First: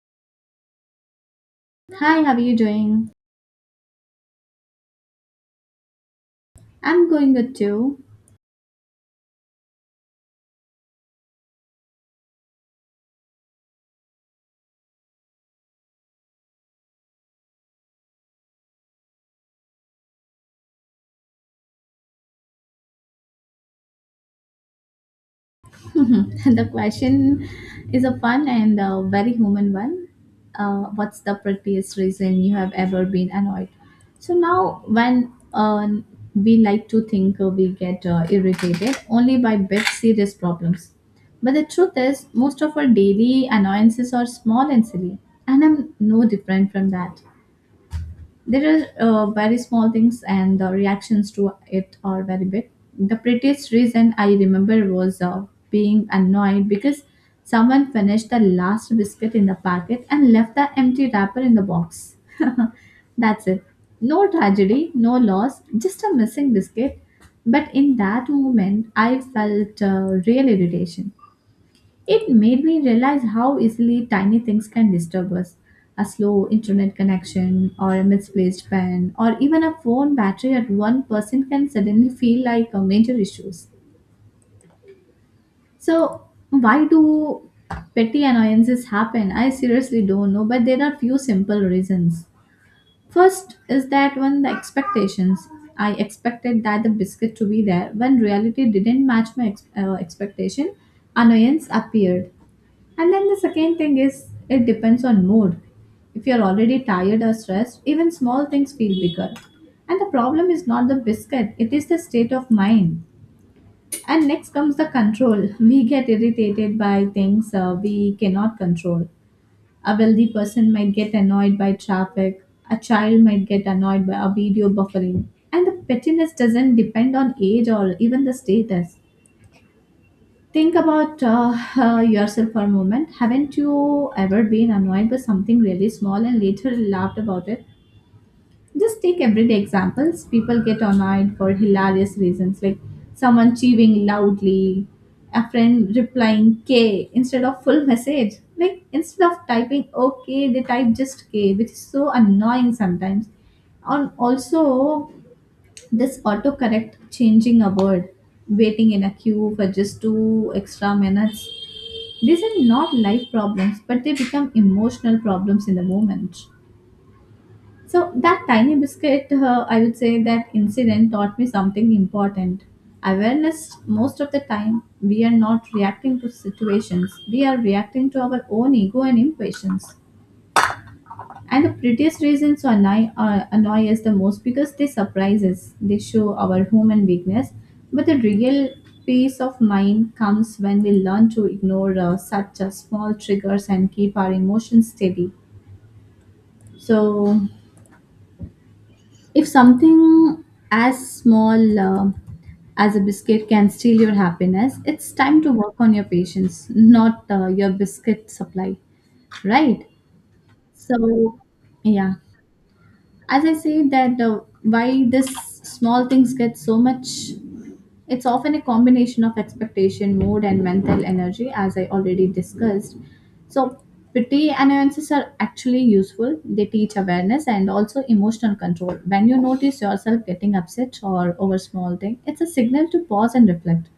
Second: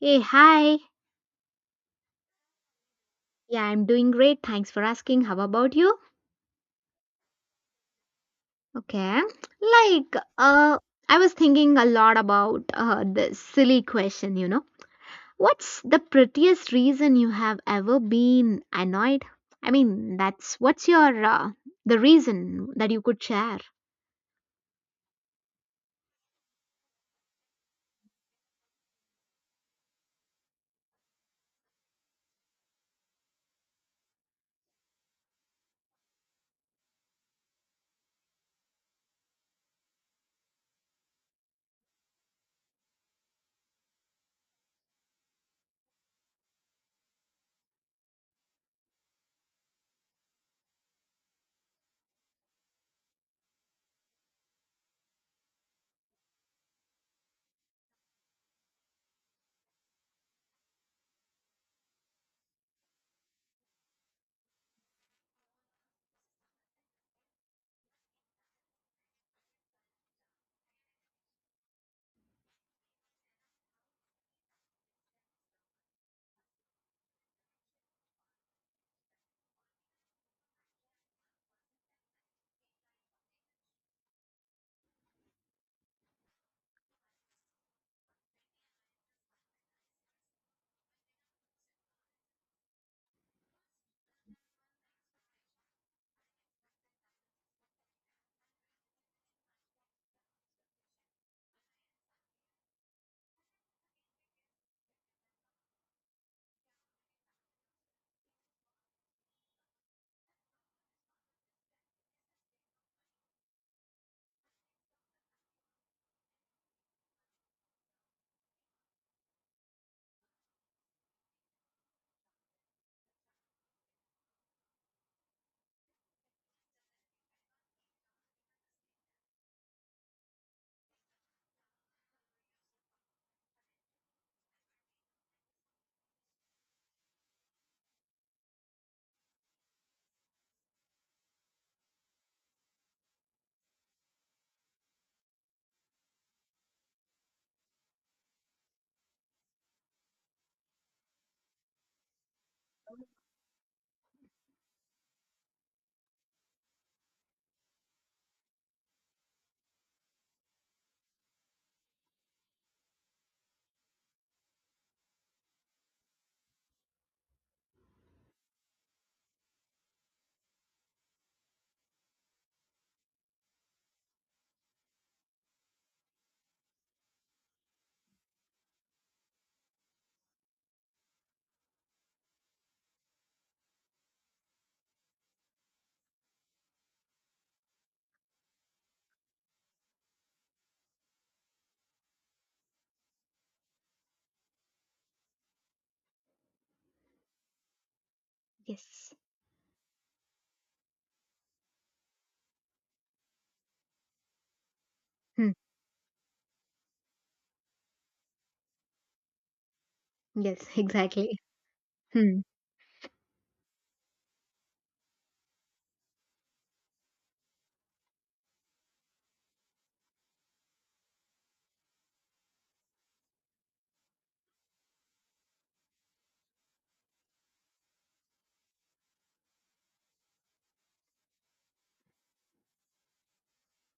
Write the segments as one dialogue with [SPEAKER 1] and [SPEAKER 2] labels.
[SPEAKER 1] Hey, hi.
[SPEAKER 2] Hi, how are you doing?
[SPEAKER 1] Yeah, I'm doing great. Thanks for asking. How about you?
[SPEAKER 2] I'm going good too.
[SPEAKER 1] Okay. Like, uh, I was thinking a lot about this silly question. What's the prettiest reason you have ever been annoyed? I mean, that's what's your the reason that you could share?
[SPEAKER 2] The question is a fun and a very human one. What's the prettiest reason you have ever been annoyed? So now, when we like to think we get irritated only by big serious problems, but the truth is, most of our daily annoyances are small and silly, and I'm no different from that. There are very small things, and the reactions to it are very big. The prettiest reason I remember was being annoyed because someone finished the last biscuit in the packet and left the empty wrapper in the box. That's it. No tragedy, no loss, just a missing biscuit. But in that moment, I felt real irritation. It made me realize how easily tiny things can disturb us. A slow internet connection, or a misplaced pen, or even a phone battery at 1% can suddenly feel like a major issues. So, why do petty annoyances happen? I seriously don't know, but there are few simple reasons. First is that when the expectations, I expected that the biscuit to be there, when reality didn't match my expectation, annoyance appeared. And then the second thing is it depends on mood. If you're already tired or stressed, even small things feel bigger. And the problem is not the biscuit, it is the state of mind. And next comes the control. We get irritated by things we cannot control. A wealthy person might get annoyed by traffic, a child might get annoyed by a video buffering. And the pettiness doesn't depend on age or even the status. Think about yourself for a moment. Haven't you ever been annoyed by something really small and later laughed about it? Just take everyday examples. People get annoyed for hilarious reasons, like someone chewing loudly, a friend replying K instead of full message. Like instead of typing OK, they type just K, which is so annoying sometimes. And also, this autocorrect changing a word, waiting in a queue for just two extra minutes, these are not life problems, but they become emotional problems in the moment. So, that tiny biscuit, I would say that incident taught me something important. Awareness, most of the time, we are not reacting to situations, we are reacting to our own ego and impatience. And the prettiest reasons to annoy us the most because they surprise us. They show our human weakness. But the real peace of mind comes when we learn to ignore such small triggers and keep our emotions steady. So,
[SPEAKER 1] Yes.
[SPEAKER 2] if something as small as a biscuit can steal your happiness, it's time
[SPEAKER 1] Hmm.
[SPEAKER 2] to work on your patience, not your biscuit supply, right?
[SPEAKER 1] Yes, exactly.
[SPEAKER 2] So, yeah.
[SPEAKER 1] Hmm.
[SPEAKER 2] As I said that why this small things get so much, it's often a combination of expectation, mood, and mental energy as I already discussed. So pity annoyances are actually useful. They teach awareness and also emotional control. When you notice yourself getting upset or over small thing, it's a signal to pause and reflect.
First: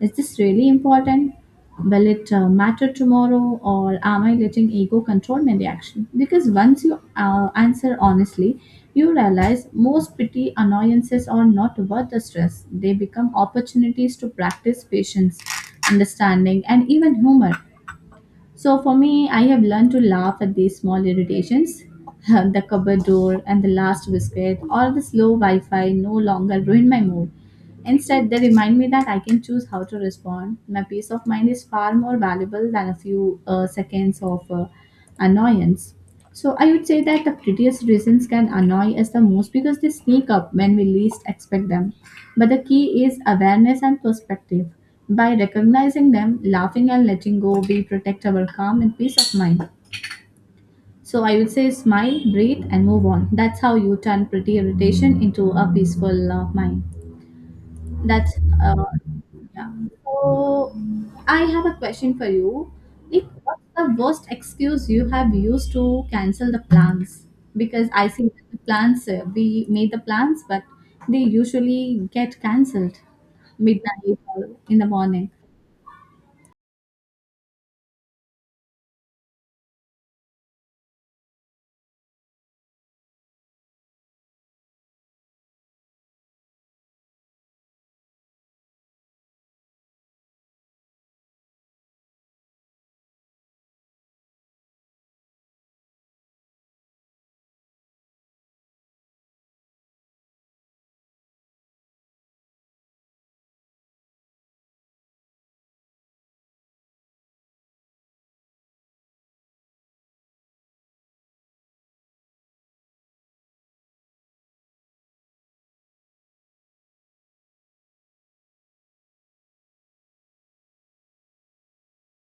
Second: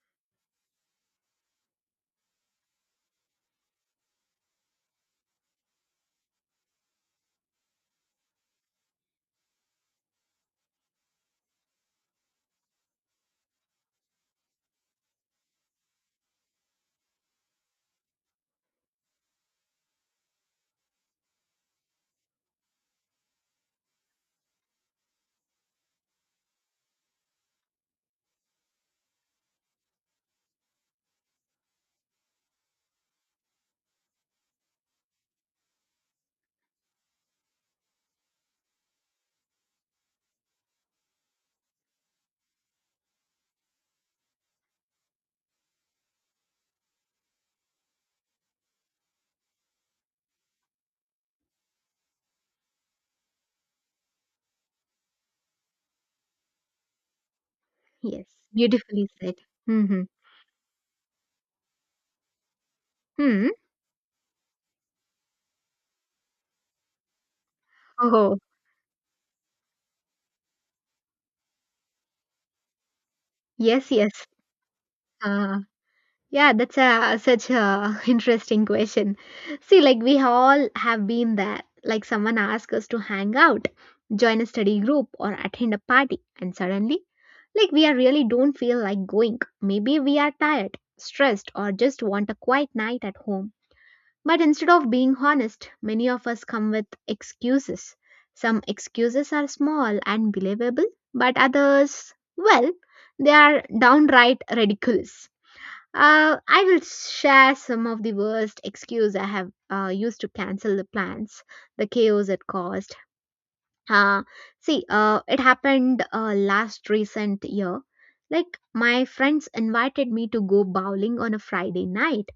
[SPEAKER 2] Is this really important? Will it matter tomorrow, or am I letting ego control my reaction? Because once you answer honestly, you realize most petty annoyances are not worth the stress. They become opportunities to practice patience, understanding, and even humor. So for me, I have learned to laugh at these small irritations. The cupboard door and the last biscuit or the slow Wi Fi no longer ruin my mood. Instead, they remind me that I can choose how to respond. My peace of mind is far more valuable than a few seconds of annoyance. So I would say that the prettiest reasons can annoy us the most because they sneak up when we least expect them. But the key is awareness and perspective. By recognizing them, laughing and letting go, we protect our calm and peace of mind. So I would say smile, breathe, and move on. That's how you turn pretty irritation into a peaceful mind.
[SPEAKER 1] Yes.
[SPEAKER 2] That's uh,
[SPEAKER 1] Beautifully said.
[SPEAKER 2] yeah.
[SPEAKER 1] Mm-hmm.
[SPEAKER 2] So I have a question for you. Like,
[SPEAKER 1] Hmm.
[SPEAKER 2] what's the worst excuse you have used to cancel the plans? Because I see
[SPEAKER 1] Oh,
[SPEAKER 2] the plans we made the plans, but they usually get cancelled
[SPEAKER 1] yes,
[SPEAKER 2] midnight
[SPEAKER 1] yes.
[SPEAKER 2] or in the morning.
[SPEAKER 1] Uh, Yeah, that's a such a interesting question. See, like we all have been there. Like someone asks us to hang out, join a study group, or attend a party, and suddenly, like we are really don't feel like going. Maybe we are tired, stressed, or just want a quiet night at home. But instead of being honest, many of us come with excuses. Some excuses are small and believable, but others, well, they are downright ridiculous. I will share some of the worst excuse I have used to cancel the plans, the chaos it caused. Uh, see, it happened last recent year. Like my friends invited me to go bowling on a Friday night.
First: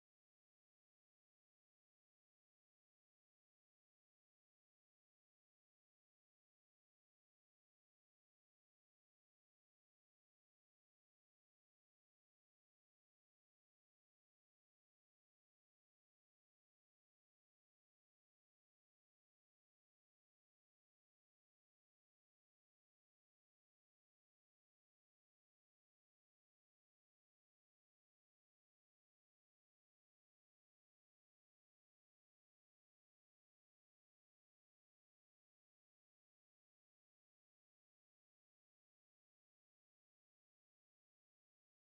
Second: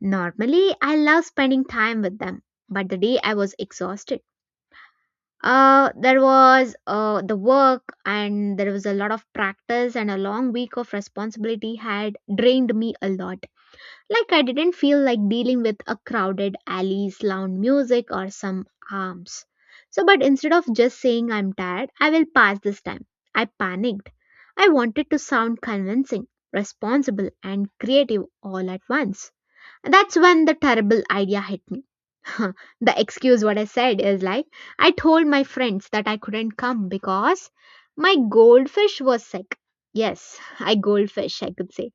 [SPEAKER 1] Normally, I love spending time with them, but the day I was exhausted. There was the work, and there was a lot of practice, and a long week of responsibility had drained me a lot. Like I didn't feel like dealing with a crowded alleys, loud music, or some arms. So, but instead of just saying I'm tired, I will pass this time. I panicked. I wanted to sound convincing, responsible, and creative all at once. That's when the terrible idea hit me. The excuse what I said is like, I told my friends that I couldn't come because my goldfish was sick. Yes, I goldfish, I could say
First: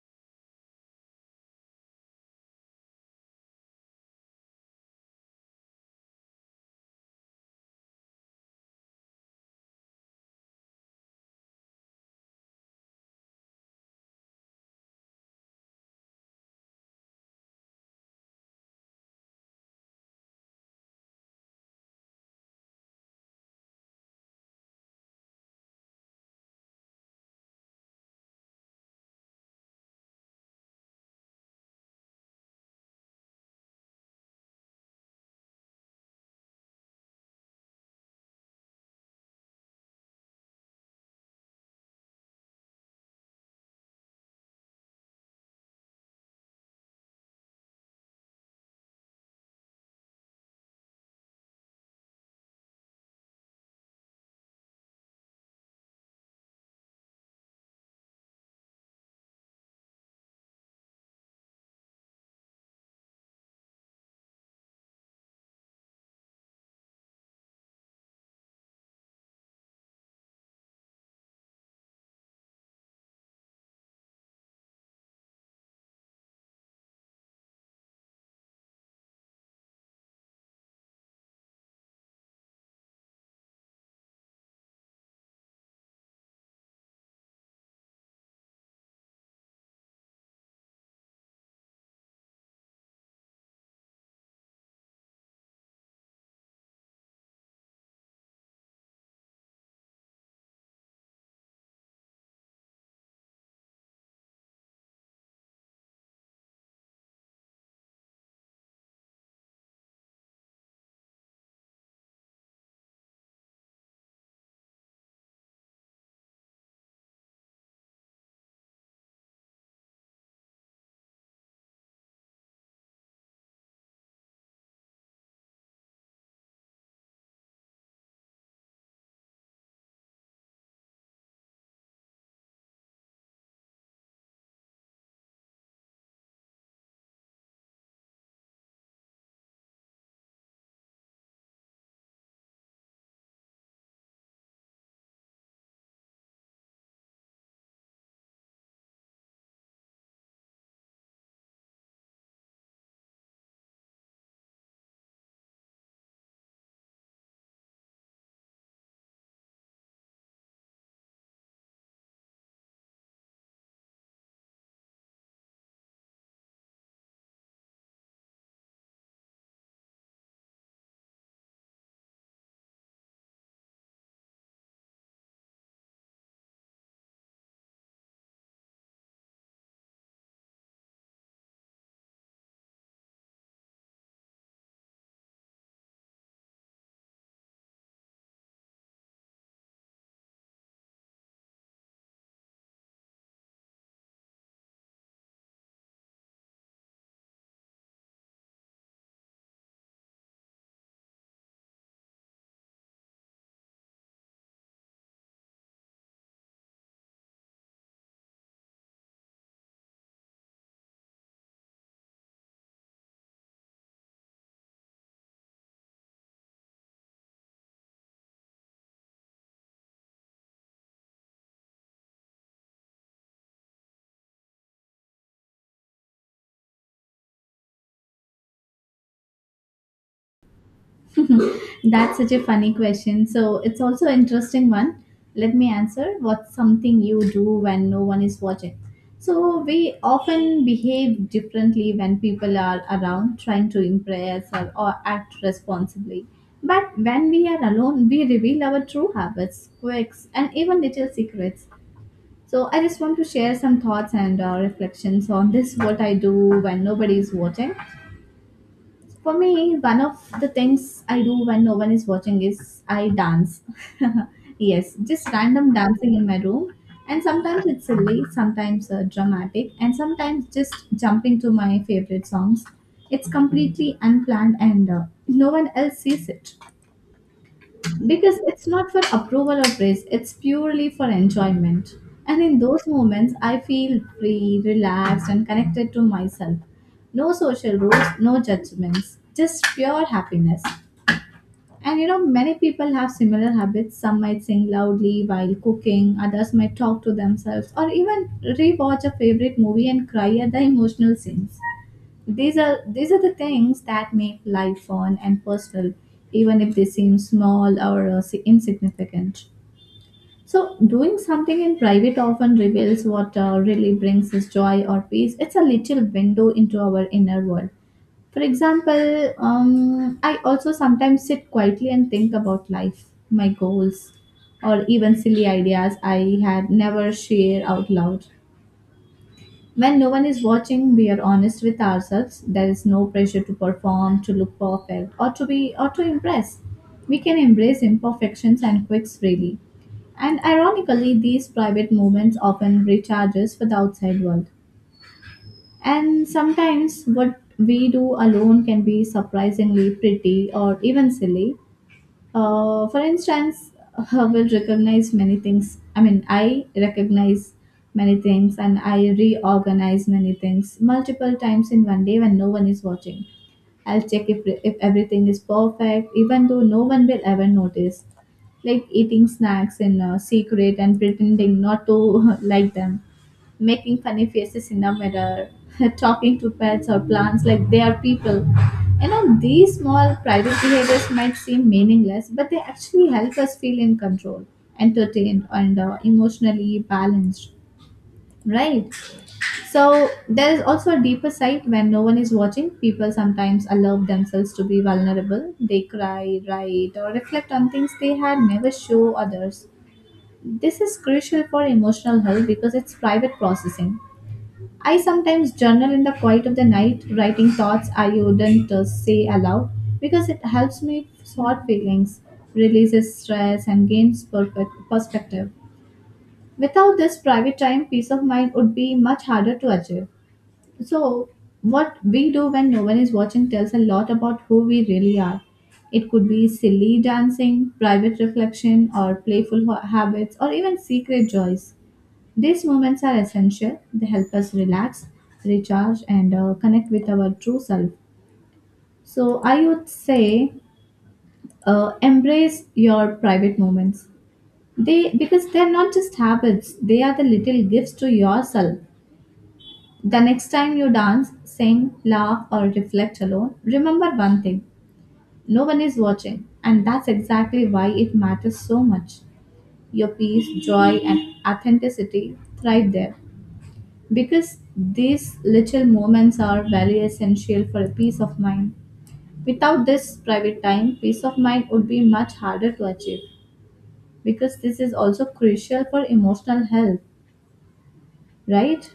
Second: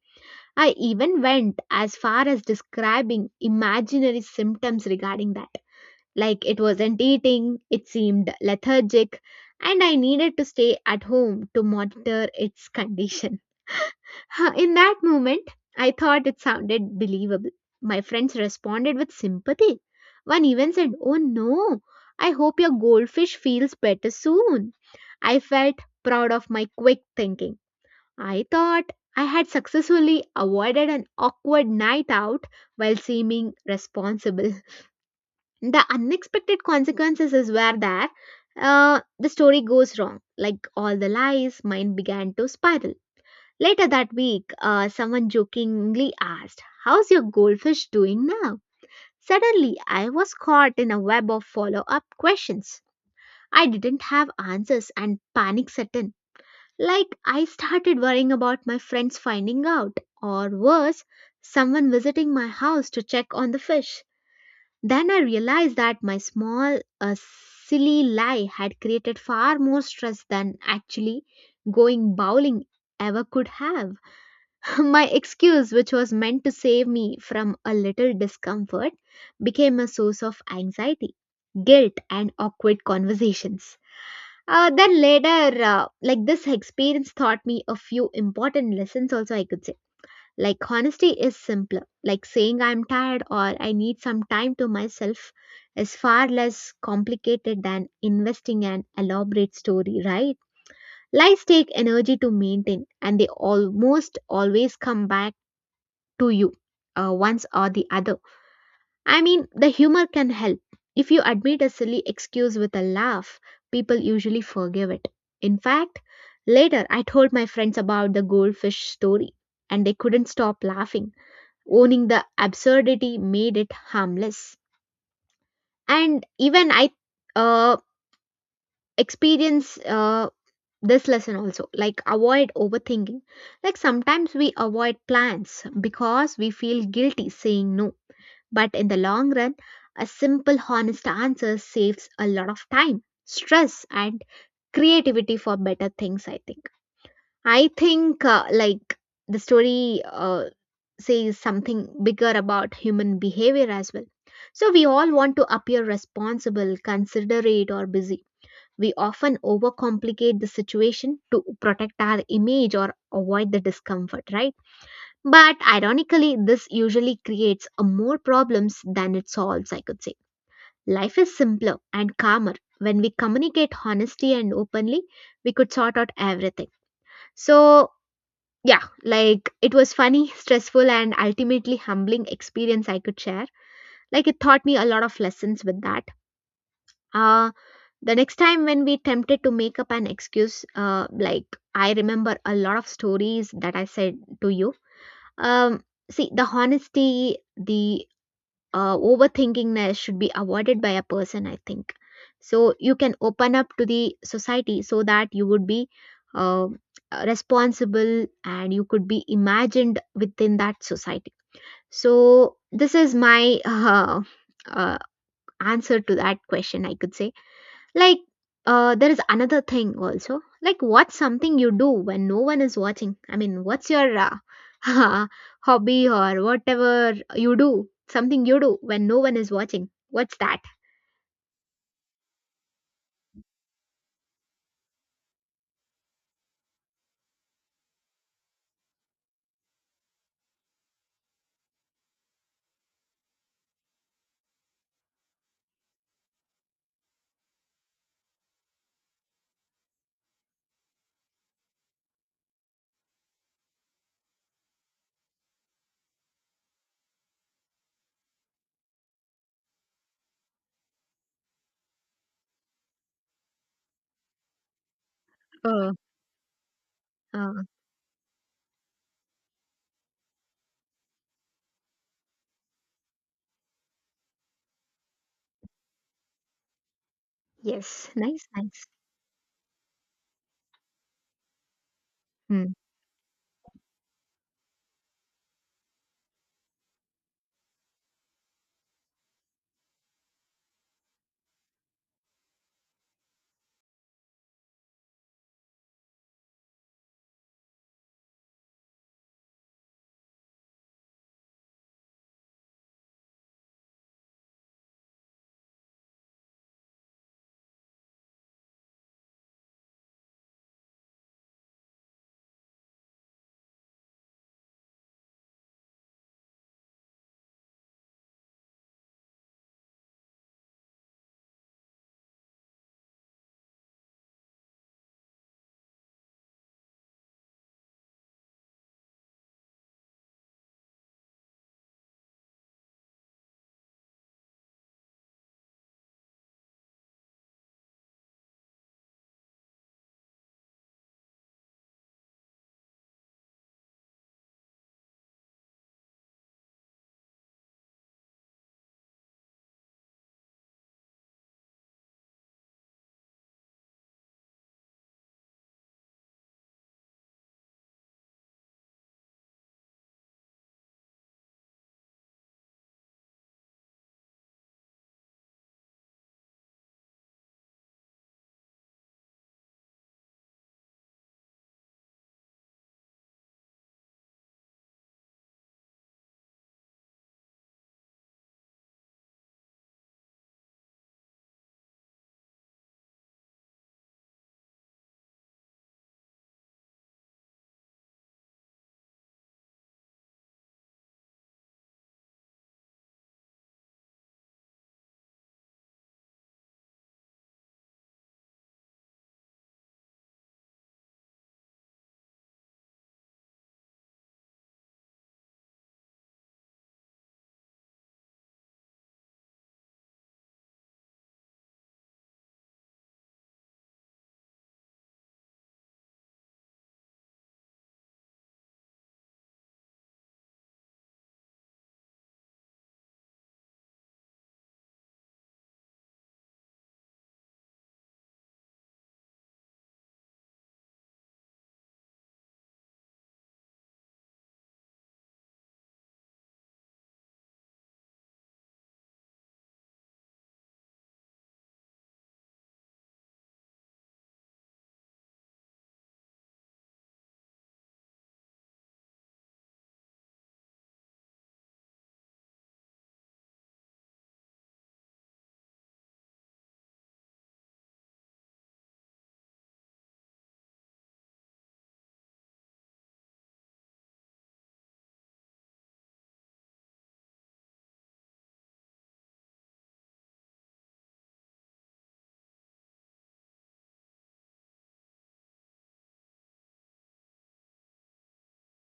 [SPEAKER 1] I even went as far as describing imaginary symptoms regarding that. Like it wasn't eating, it seemed lethargic, and I needed to stay at home to monitor its condition. In that moment, I thought it sounded believable. My friends responded with sympathy. One even said, Oh no, I hope your goldfish feels better soon. I felt proud of my quick thinking. I thought I had successfully avoided an awkward night out while seeming responsible. The unexpected consequences is where there the story goes wrong. Like all the lies, mine began to spiral. Later that week, someone jokingly asked, "How's your goldfish doing now?" Suddenly, I was caught in a web of follow-up questions. I didn't have answers and panic set in. Like, I started worrying about my friends finding out, or worse, someone visiting my house to check on the fish. Then I realized that my small, silly lie had created far more stress than actually going bowling ever could have. My excuse, which was meant to save me from a little discomfort, became a source of anxiety, guilt, and awkward conversations. Then later, this experience taught me a few important lessons, also, I could say. Like, honesty is simpler. Like, saying I'm tired or I need some time to myself is far less complicated than investing an elaborate story, right? Lies take energy to maintain, and they almost always come back to you, once or the other. I mean, the humor can help. If you admit a silly excuse with a laugh, people usually forgive it. In fact, later I told my friends about the goldfish story and they couldn't stop laughing. Owning the absurdity made it harmless. And even I uh, experience this lesson also like avoid overthinking. Like sometimes we avoid plans because we feel guilty saying no. But in the long run, a simple, honest answer saves a lot of time, stress, and creativity for better things, I think. I think, the story says something bigger about human behavior as well. So, we all want to appear responsible, considerate, or busy. We often overcomplicate the situation to protect our image or avoid the discomfort, right? But ironically, this usually creates a more problems than it solves, I could say. Life is simpler and calmer when we communicate honesty and openly, we could sort out everything. So, yeah, like it was funny, stressful, and ultimately humbling experience I could share. Like it taught me a lot of lessons with that. Uh, the next time when we tempted to make up an excuse, like I remember a lot of stories that I said to you. Um, See, the honesty, the overthinkingness should be avoided by a person I think so you can open up to the society so that you would be uh, responsible and you could be imagined within that society so this is my uh, answer to that question I could say like, there is another thing also. Like, what's something you do when no one is watching? I mean, what's your hobby or whatever you do? Something you do when no one is watching. What's that?
[SPEAKER 2] That's such a funny question. So it's also an interesting one. Let me answer. What's something you do when no one is watching? So we often behave differently when people are around trying to impress or act responsibly. But when we are alone, we reveal our true habits, quirks, and even little secrets. So I just want to share some thoughts and reflections on this what I do when nobody is watching. For me, one of the things I do when no one is watching is I dance. Yes, just random
[SPEAKER 1] Uh,
[SPEAKER 2] dancing in my room. And
[SPEAKER 1] uh,
[SPEAKER 2] sometimes it's silly, sometimes dramatic, and sometimes just jumping to my favorite songs. It's completely unplanned and no one else sees it,
[SPEAKER 1] yes,
[SPEAKER 2] because
[SPEAKER 1] nice,
[SPEAKER 2] it's
[SPEAKER 1] nice.
[SPEAKER 2] not for approval or praise, it's purely for enjoyment. And in those moments I feel free, relaxed, and connected to myself. No social rules, no judgments, just pure happiness. And you know, many people have similar habits. Some might sing loudly while cooking, others might talk to themselves or even rewatch a favorite movie and cry at the emotional scenes. These are the things that make life fun and personal, even if they seem small or insignificant. So doing something in private often reveals what really brings us joy or peace. It's a little window into our inner world. For example, I also sometimes sit quietly and think about life, my goals, or even silly ideas I had never shared out loud. When no one is watching, we are honest with ourselves. There is no pressure to perform, to look perfect, or to impress. We can embrace imperfections and quirks freely. And ironically, these private moments often recharge us for the outside world. And sometimes what we do alone can be surprisingly pretty or even silly. For instance, I will recognize many things. I mean, I recognize many things and I reorganize many things multiple times in one day when no one is watching. I'll check if everything is perfect, even though no one will ever notice. Like eating snacks in secret and pretending not to like them, making funny faces in the mirror, talking to pets or plants like they are people. You know, these small private behaviors might seem meaningless, but they actually help us feel in control, entertained, and emotionally balanced, right? So there is also a deeper side. When no one is watching, people sometimes allow themselves to be vulnerable. They cry, write, or reflect on things they had never show others. This is crucial for emotional health because it's private processing. I sometimes journal in the quiet of the night, writing thoughts I wouldn't say aloud, because it helps me sort feelings, releases stress, and gains perfect perspective. Without this private time, peace of mind would be much harder to achieve. So, what we do when no one is watching tells a lot about who we really are. It could be silly dancing, private reflection, or playful habits, or even secret joys. These moments are essential. They help us relax, recharge, and connect with our true self. So, I would say, embrace your private moments. They're not just habits; they are the little gifts to yourself. The next time you dance, sing, laugh, or reflect alone, remember one thing: no one is watching, and that's exactly why it matters so much. Your peace, joy, and authenticity thrive there because these little moments are very essential for a peace of mind. Without this private time, peace of mind would be much harder to achieve, because this is also crucial for emotional health, right?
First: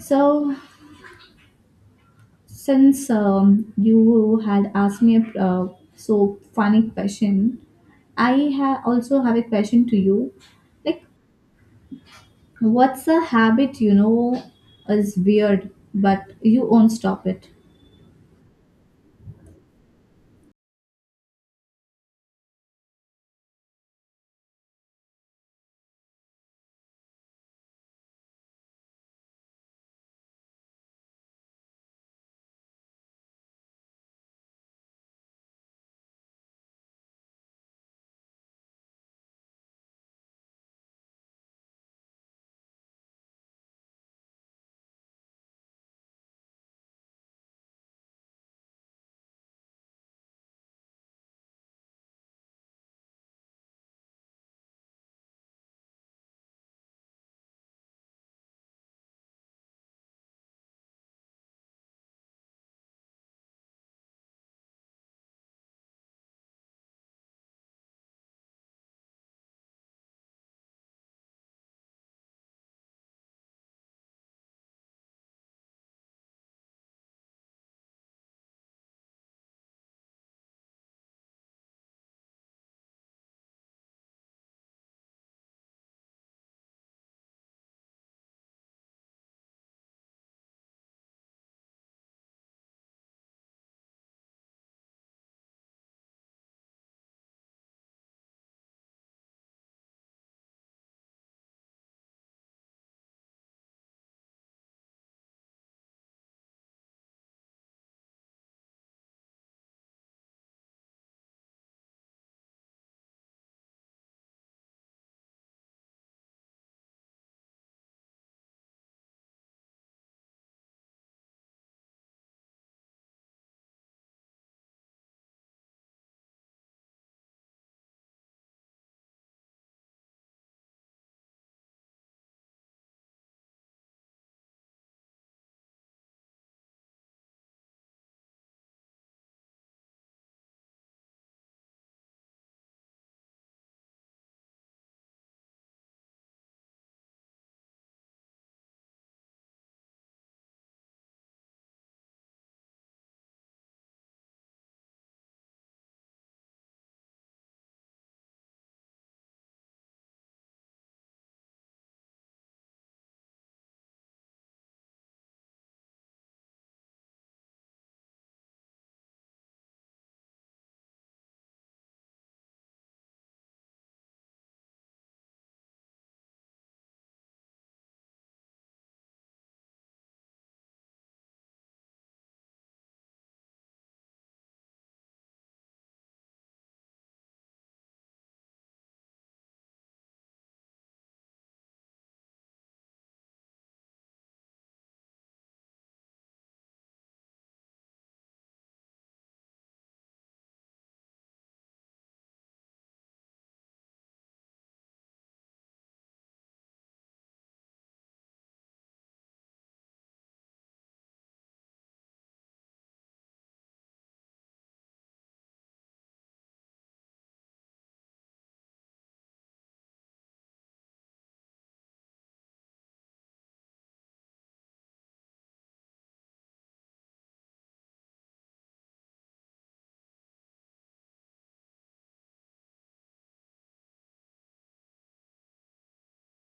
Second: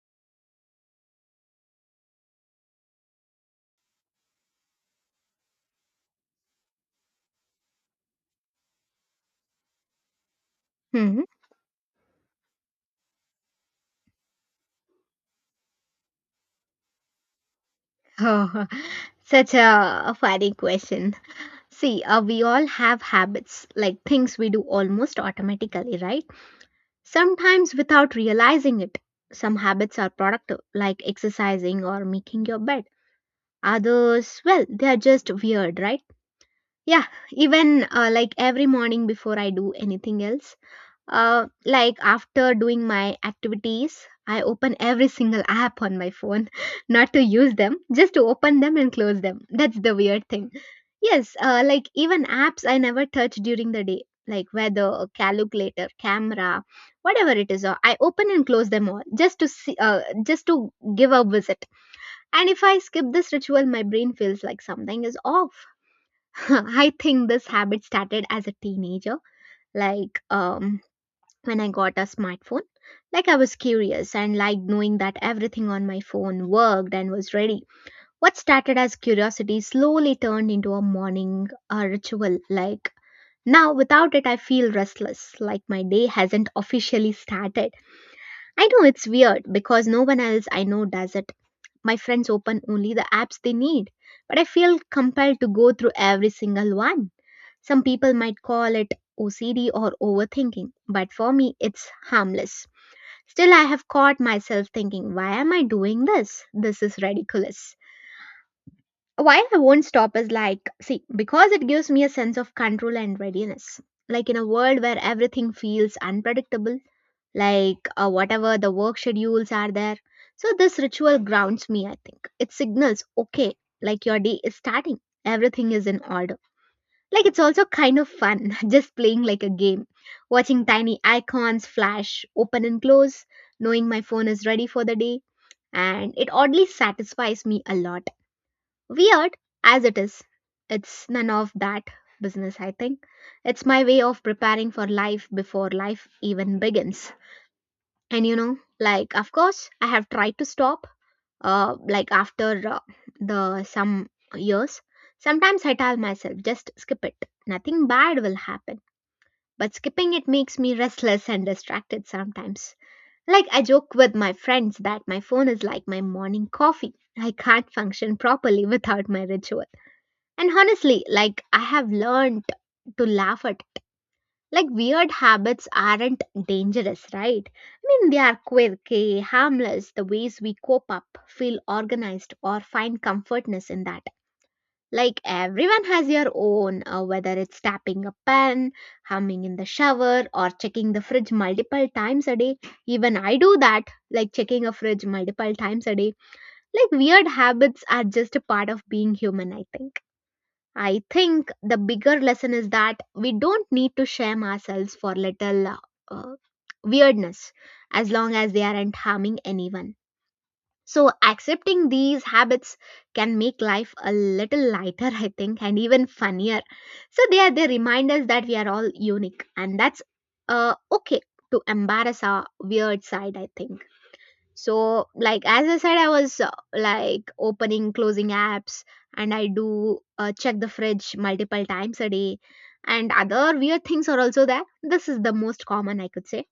[SPEAKER 2] So, since you had asked me a so funny question, I also have a question to you. Like,
[SPEAKER 1] Mm-hmm.
[SPEAKER 2] what's a habit you know is weird, but you won't stop it?
[SPEAKER 1] Oh, such a funny question. See, we all have habits, like things we do almost automatically, right? Sometimes without realizing it, some habits are productive, like exercising or making your bed. Others, well, they are just weird, right? Yeah, even like every morning before I do anything else, like after doing my activities, I open every single app on my phone, not to use them, just to open them and close them. That's the weird thing. Yes, like even apps I never touch during the day, like weather, calculator, camera, whatever it is. I open and close them all just to see, just to give a visit. And if I skip this ritual, my brain feels like something is off. I think this habit started as a teenager, like when I got a smartphone. Like I was curious and liked knowing that everything on my phone worked and was ready. What started as curiosity slowly turned into a morning ritual. Like now, without it, I feel restless, like my day hasn't officially started. I know it's weird because no one else I know does it. My friends open only the apps they need, but I feel compelled to go through every single one. Some people might call it OCD or overthinking, but for me, it's harmless. Still, I have caught myself thinking, why am I doing this? This is ridiculous. Why I won't stop is like, see, because it gives me a sense of control and readiness. Like in a world where everything feels unpredictable, like whatever the work schedules are there. So, this ritual grounds me, I think. It signals, okay, like your day is starting, everything is in order. Like it's also kind of fun, just playing like a game, watching tiny icons flash, open and close, knowing my phone is ready for the day, and it oddly satisfies me a lot. Weird as it is, it's none of that business, I think. It's my way of preparing for life before life even begins. And you know, like, of course, I have tried to stop, like after the some years. Sometimes I tell myself, just skip it. Nothing bad will happen but skipping it makes me restless and distracted sometimes. Like, I joke with my friends that my phone is like my morning coffee. I can't function properly without my ritual. And honestly, like, I have learned to laugh at it. Like, weird habits aren't dangerous, right? I mean, they are quirky, harmless, the ways we cope up, feel organized, or find comfortness in that. Like everyone has their own, whether it's tapping a pen, humming in the shower, or checking the fridge multiple times a day. Even I do that, like checking a fridge multiple times a day. Like weird habits are just a part of being human, I think. I think the bigger lesson is that we don't need to shame ourselves for little uh, weirdness as long as they aren't harming anyone. So, accepting these habits can make life a little lighter, I think, and even funnier. So, they remind us that we are all unique, and that's okay to embarrass our weird side, I think. So, like as I said, I was like opening, closing apps, and I do check the fridge multiple times a day, and other weird things are also there. This is the most common, I could say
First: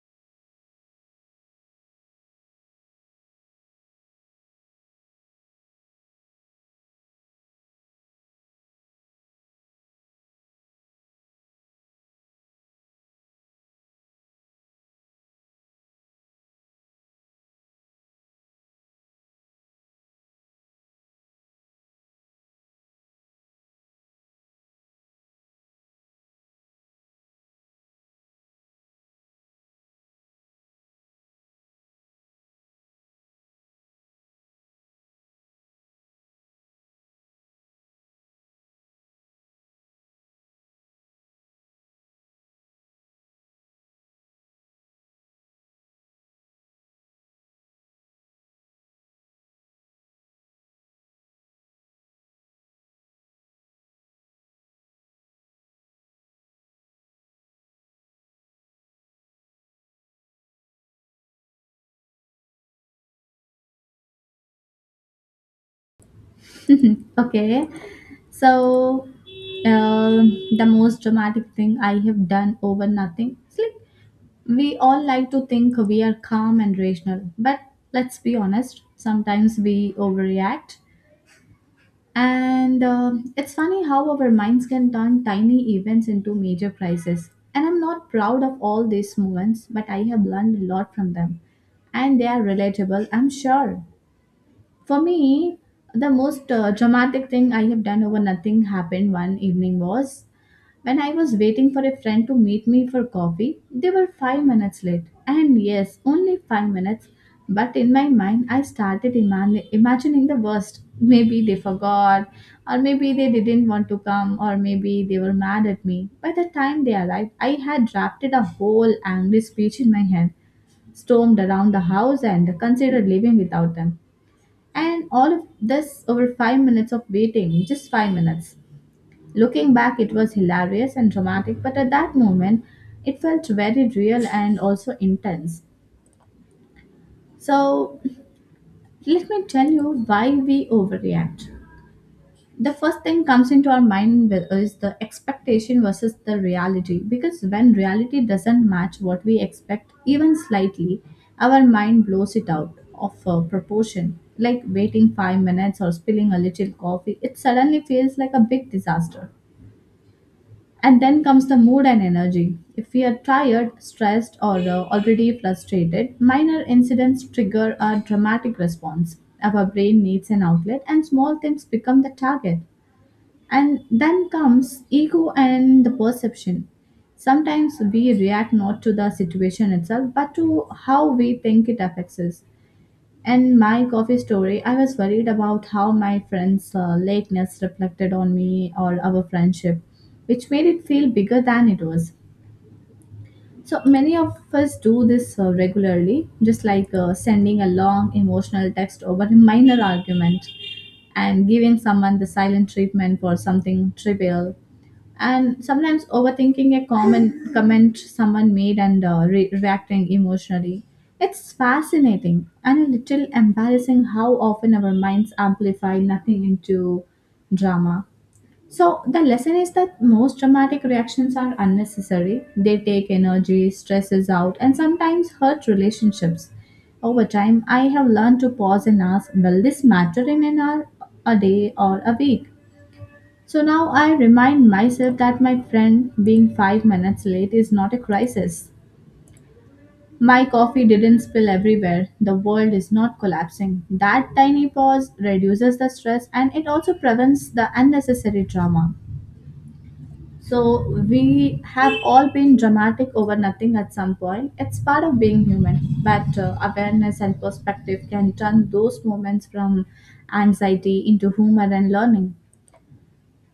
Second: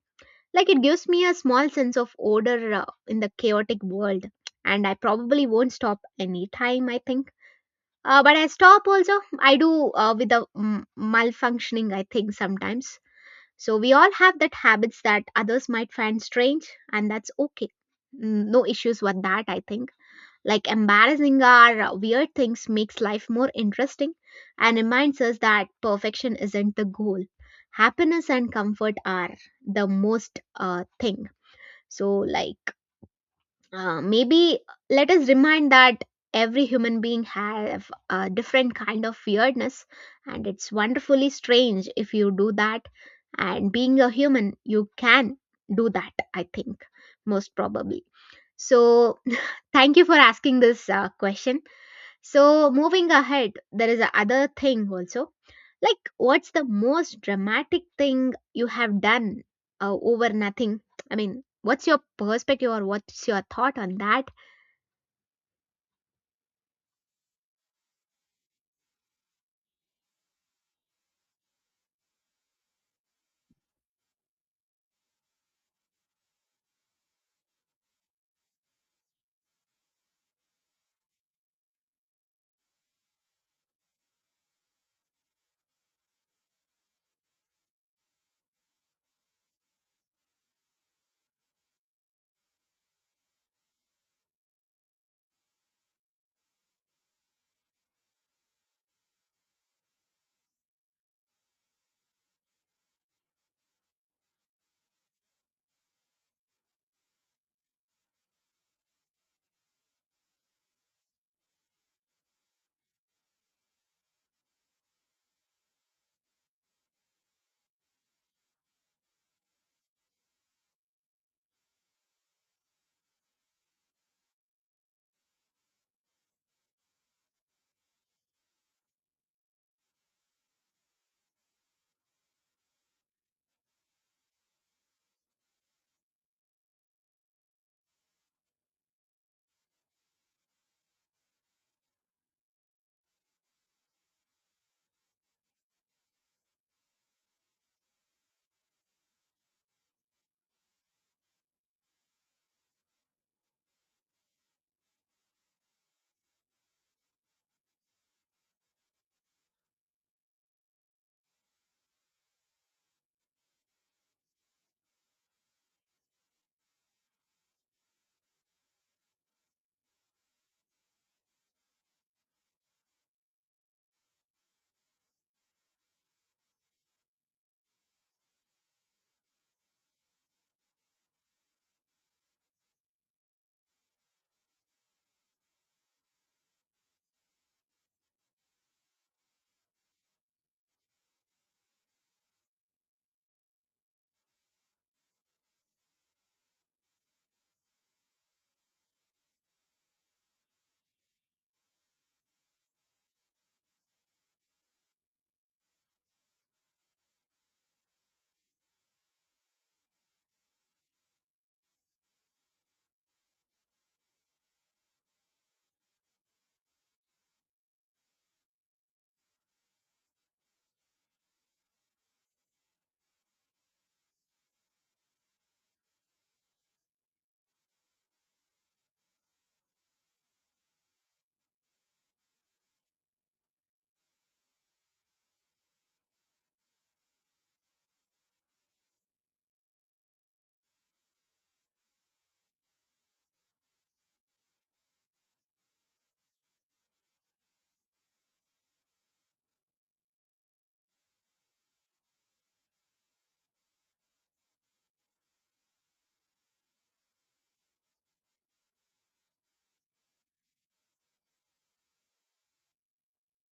[SPEAKER 1] like it gives me a small sense of order in the chaotic world, and I probably won't stop anytime, I think. But I stop also. I do with the malfunctioning, I think, sometimes. So we all have that habits that others might find strange, and that's okay. No issues with that, I think. Like embarrassing our weird things makes life more interesting and reminds us that perfection isn't the goal. Happiness and comfort are the most thing, so, like, maybe let us remind that every human being have a different kind of weirdness, and it's wonderfully strange if you do that, and being a human you can do that, I think, most probably. So thank you for asking this question. So moving ahead, there is a other thing also. Like, what's the most dramatic thing you have done over nothing? I mean, what's your perspective or what's your thought on that?
[SPEAKER 2] Okay, so um the most dramatic thing I have done over nothing. It's like we all like to think we are calm and rational, but let's be honest, sometimes we overreact. And It's funny how our minds can turn tiny events into major crises. And I'm not proud of all these moments, but I have learned a lot from them. And they are relatable, I'm sure. For me, the most dramatic thing I have done over nothing happened one evening, was when I was waiting for a friend to meet me for coffee, they were 5 minutes late. And yes, only 5 minutes. But in my mind, I started imagining the worst. Maybe they forgot, or maybe they didn't want to come, or maybe they were mad at me. By the time they arrived, I had drafted a whole angry speech in my head, stormed around the house, and considered living without them. And all of this over 5 minutes of waiting, just 5 minutes. Looking back, it was hilarious and dramatic, but at that moment, it felt very real and also intense. So, let me tell you why we overreact. The first thing comes into our mind is the expectation versus the reality, because when reality doesn't match what we expect, even slightly, our mind blows it out of proportion. Like waiting 5 minutes or spilling a little coffee, it suddenly feels like a big disaster. And then comes the mood and energy. If we are tired, stressed, or already frustrated, minor incidents trigger a dramatic response. Our brain needs an outlet, and small things become the target. And then comes ego and the perception. Sometimes we react not to the situation itself, but to how we think it affects us. And my coffee story, I was worried about how my friend's lateness reflected on me or our friendship, which made it feel bigger than it was. So many of us do this regularly, just like sending a long emotional text over a minor argument, and giving someone the silent treatment for something trivial, and sometimes overthinking a common comment someone made and reacting emotionally. It's fascinating and a little embarrassing how often our minds amplify nothing into drama. So the lesson is that most dramatic reactions are unnecessary. They take energy, stresses out, and sometimes hurt relationships. Over time, I have learned to pause and ask, will this matter in an hour, a day, or a week? So now I remind myself that my friend being 5 minutes late is not a crisis. My coffee didn't spill everywhere. The world is not collapsing. That tiny pause reduces the stress, and it also prevents the unnecessary drama. So we have all been dramatic over nothing at some point. It's part of being human, but awareness and perspective can turn those moments from anxiety into humor and learning.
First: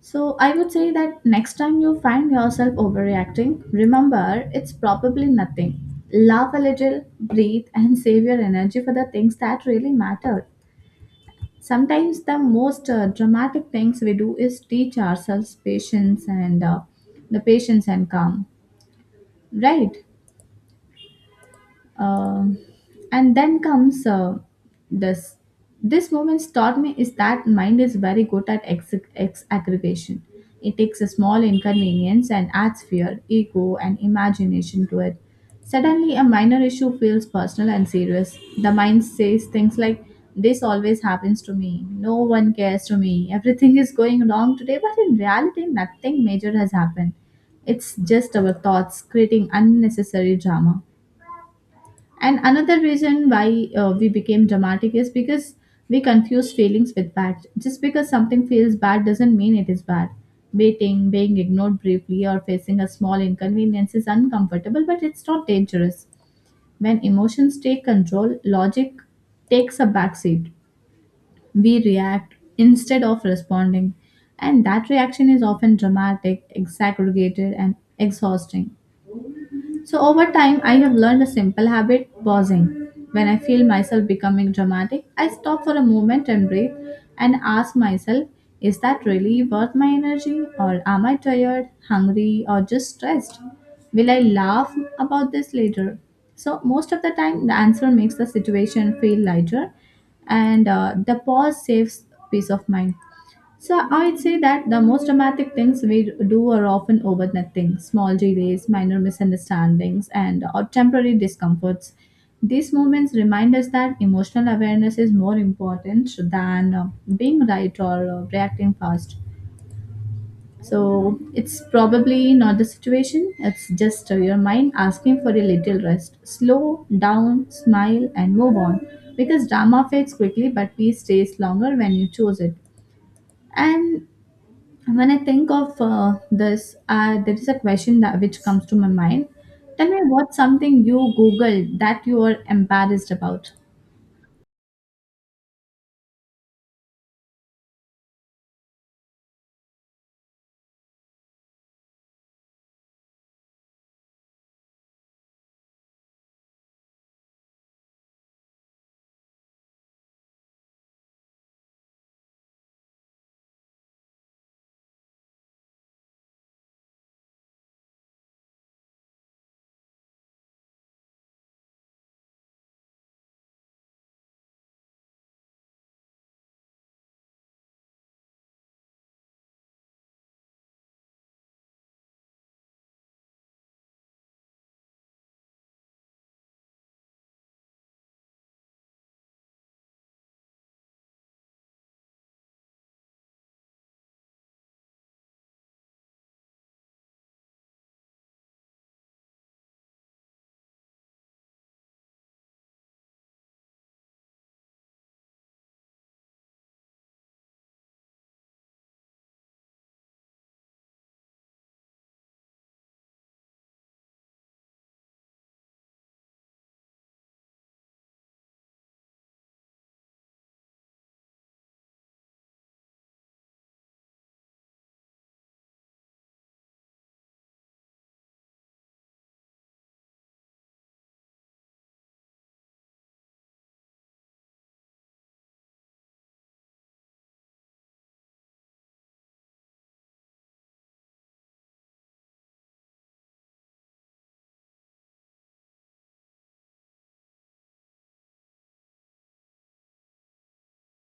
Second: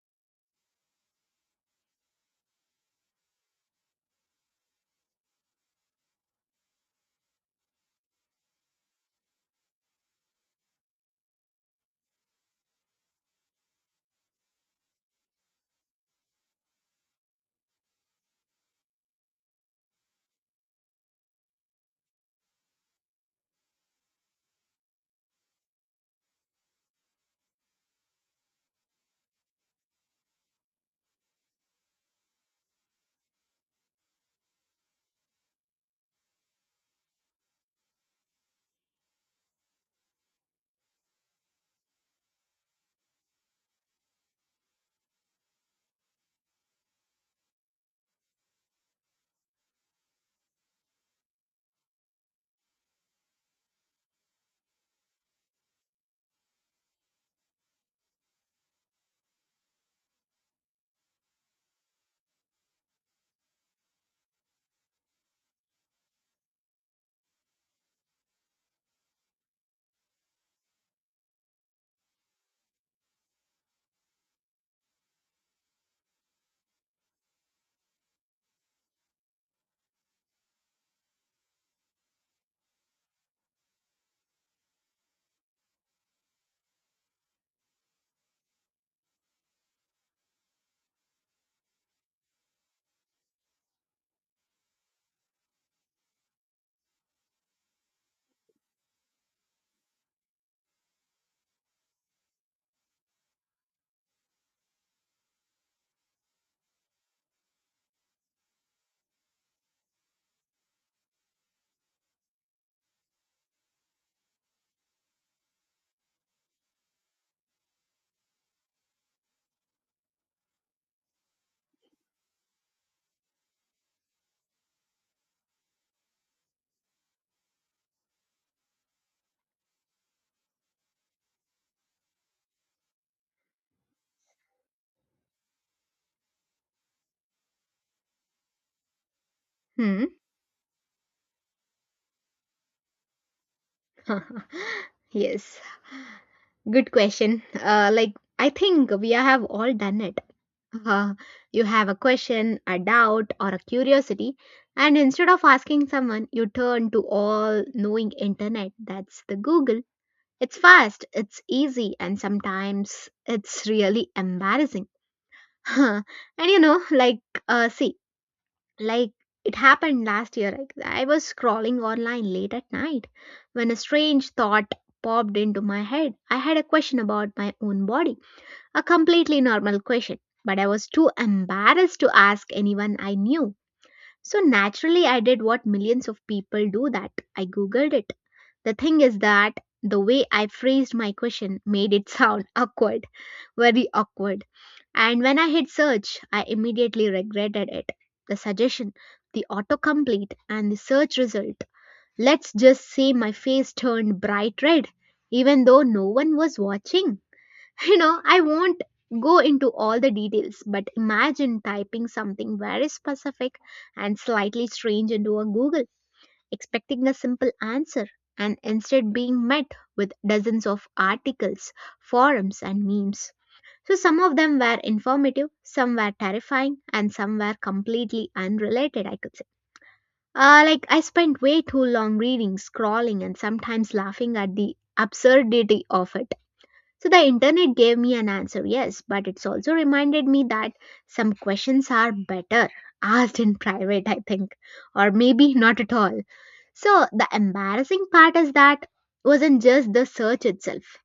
[SPEAKER 2] So I would say that next time you find yourself overreacting, remember it's probably nothing. Laugh a little, breathe, and save your energy for the things that really matter. Sometimes the most dramatic things we do is teach ourselves patience and the patience and calm. Right? Um, and then comes this. This moment taught me is that mind is very good at aggregation. It takes a small inconvenience and adds fear, ego, and imagination to it. Suddenly, a minor issue feels personal and serious. The mind says things like, this always happens to me. No one cares to me. Everything is going wrong today, but in reality, nothing major has happened. It's just our thoughts creating unnecessary drama. And another reason why we became dramatic is because we confuse feelings with bad. Just because something feels bad doesn't mean it is bad. Waiting, being ignored briefly, or facing a small inconvenience is uncomfortable, but it's not dangerous. When emotions take control, logic takes a backseat. We react instead of responding, and that reaction is often dramatic, exaggerated, and exhausting. So, over time, I have learned a simple habit, pausing. When I feel myself becoming dramatic, I stop for a moment and breathe and ask myself, is that really worth my energy? Or am I tired, hungry, or just stressed? Will I laugh about this later? So, most of the time, the answer makes the situation feel lighter, and the pause saves peace of mind. So I'd say that the most dramatic things we do are often over nothing, small delays, minor misunderstandings, and or temporary discomforts. These moments remind us that emotional awareness is more important than being right or reacting fast. So it's probably not the situation, it's just your mind asking for a little rest. Slow down, smile, and move on. Because drama fades quickly, but peace stays longer when you choose it. And when I think of this, there is a question that which comes to my mind. Tell me,
[SPEAKER 1] Hmm.
[SPEAKER 2] what's something you googled that you are embarrassed about?
[SPEAKER 1] Yes. Good question. Like, I think we have all done it. Uh, you have a question, a doubt, or a curiosity, and instead of asking someone, you turn to all knowing internet. That's the Google. It's fast, it's easy, and sometimes it's really embarrassing. And you know, like, see, like, it happened last year. Like, I was scrolling online late at night when a strange thought popped into my head. I had a question about my own body, a completely normal question, but I was too embarrassed to ask anyone I knew. So naturally, I did what millions of people do, that I googled it. The thing is that the way I phrased my question made it sound awkward, very awkward. And when I hit search, I immediately regretted it. The suggestion, the autocomplete, and the search result. Let's just say my face turned bright red, even though no one was watching. You know, I won't go into all the details, but imagine typing something very specific and slightly strange into a Google, expecting a simple answer, and instead being met with dozens of articles, forums, and memes. So, some of them were informative, some were terrifying, and some were completely unrelated, I could say. Like, I spent way too long reading, scrolling, and sometimes laughing at the absurdity of it. So, the internet gave me an answer, yes, but it's also reminded me that some questions are better asked in private, I think, or maybe not at all. So the embarrassing part is that wasn't just the search itself.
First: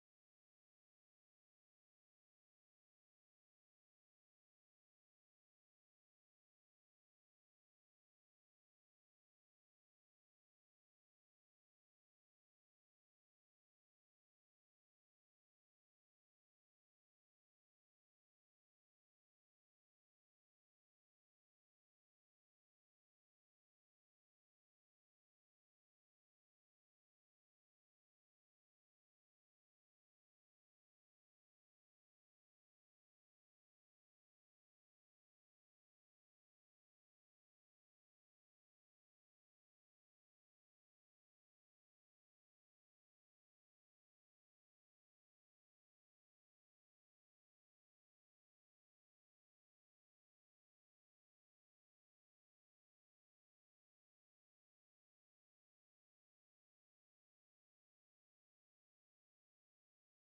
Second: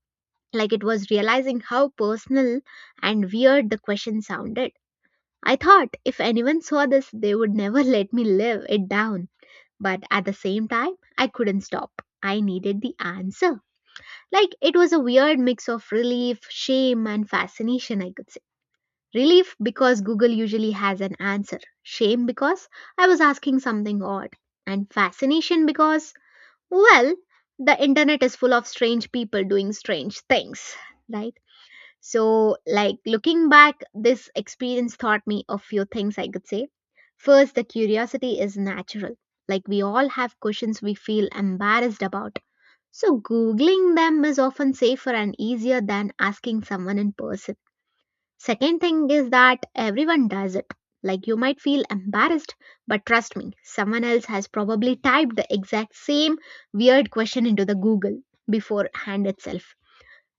[SPEAKER 1] Like it was realizing how personal and weird the question sounded. I thought if anyone saw this, they would never let me live it down. But at the same time, I couldn't stop. I needed the answer. Like it was a weird mix of relief, shame, and fascination, I could say. Relief because Google usually has an answer, shame because I was asking something odd, and fascination because, well, the internet is full of strange people doing strange things, right? So, like, looking back, this experience taught me a few things, I could say. First, the curiosity is natural. Like we all have questions we feel embarrassed about. So, Googling them is often safer and easier than asking someone in person. Second thing is that everyone does it. Like you might feel embarrassed, but trust me, someone else has probably typed the exact same weird question into the Google beforehand itself.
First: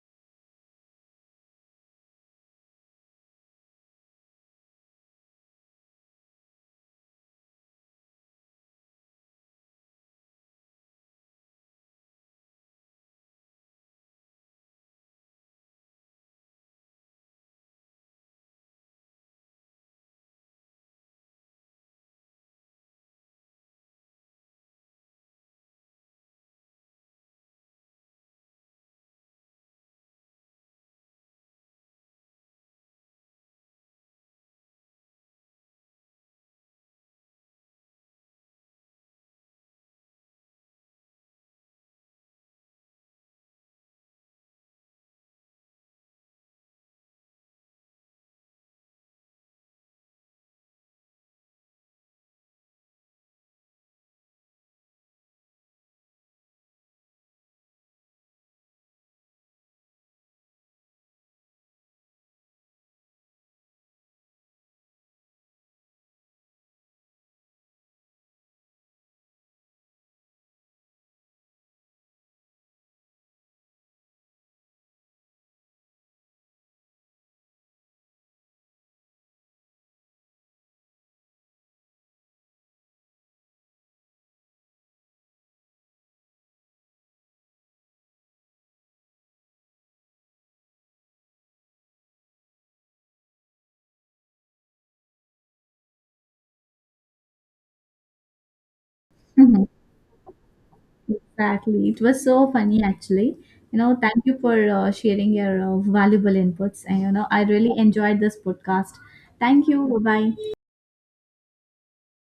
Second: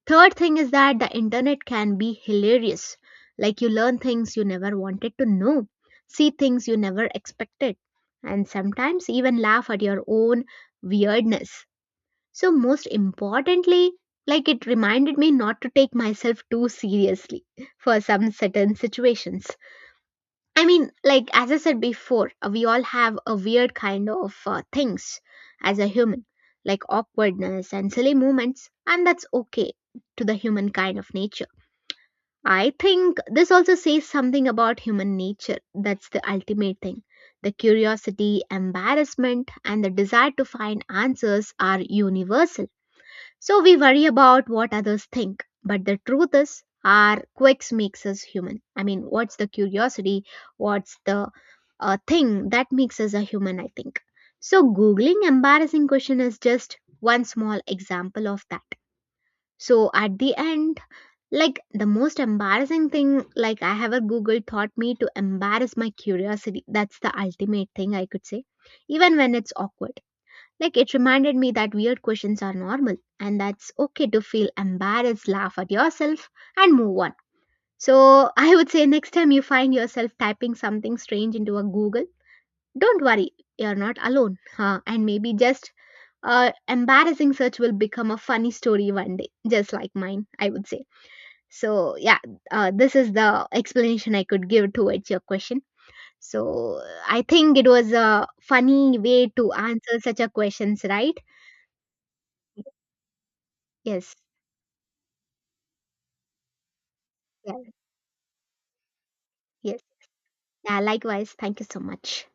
[SPEAKER 1] Third thing is that the internet can be hilarious. Like you learn things you never wanted to know, see things you never expected, and sometimes even laugh at your own weirdness. So, most importantly, like it reminded me not to take myself too seriously for some certain situations. I mean, like as I said before, we all have a weird kind of things as a human, like awkwardness and silly moments, and that's okay to the human kind of nature. I think this also says something about human nature. That's the ultimate thing. The curiosity, embarrassment, and the desire to find answers are universal, so we worry about what others think, but the truth is our quirks makes us human. I mean, what's the curiosity? What's the thing that makes us a human, I think. So googling embarrassing question is just one small example of that. So at the end, like the most embarrassing thing like I ever googled taught me to embarrass my curiosity. That's the ultimate thing I could say, even when it's awkward. Like it reminded me that weird questions are normal and that's okay to feel embarrassed, laugh at yourself, and move on. So I would say next time you find yourself typing something strange into a Google, don't worry, you're not alone. Huh? And maybe just embarrassing search will become a funny story one day, just like mine, I would say. So yeah, this is the explanation I could give towards your question. So I think it was a funny way to
[SPEAKER 2] Mhm.
[SPEAKER 1] answer such a questions, right?
[SPEAKER 2] Exactly, it was so funny actually. You know,
[SPEAKER 1] Yes.
[SPEAKER 2] thank you for sharing your valuable inputs, and you know, I
[SPEAKER 1] Well,
[SPEAKER 2] really enjoyed this podcast. Thank
[SPEAKER 1] yes.
[SPEAKER 2] you. Bye bye.
[SPEAKER 1] Yeah, likewise. Thank you so much.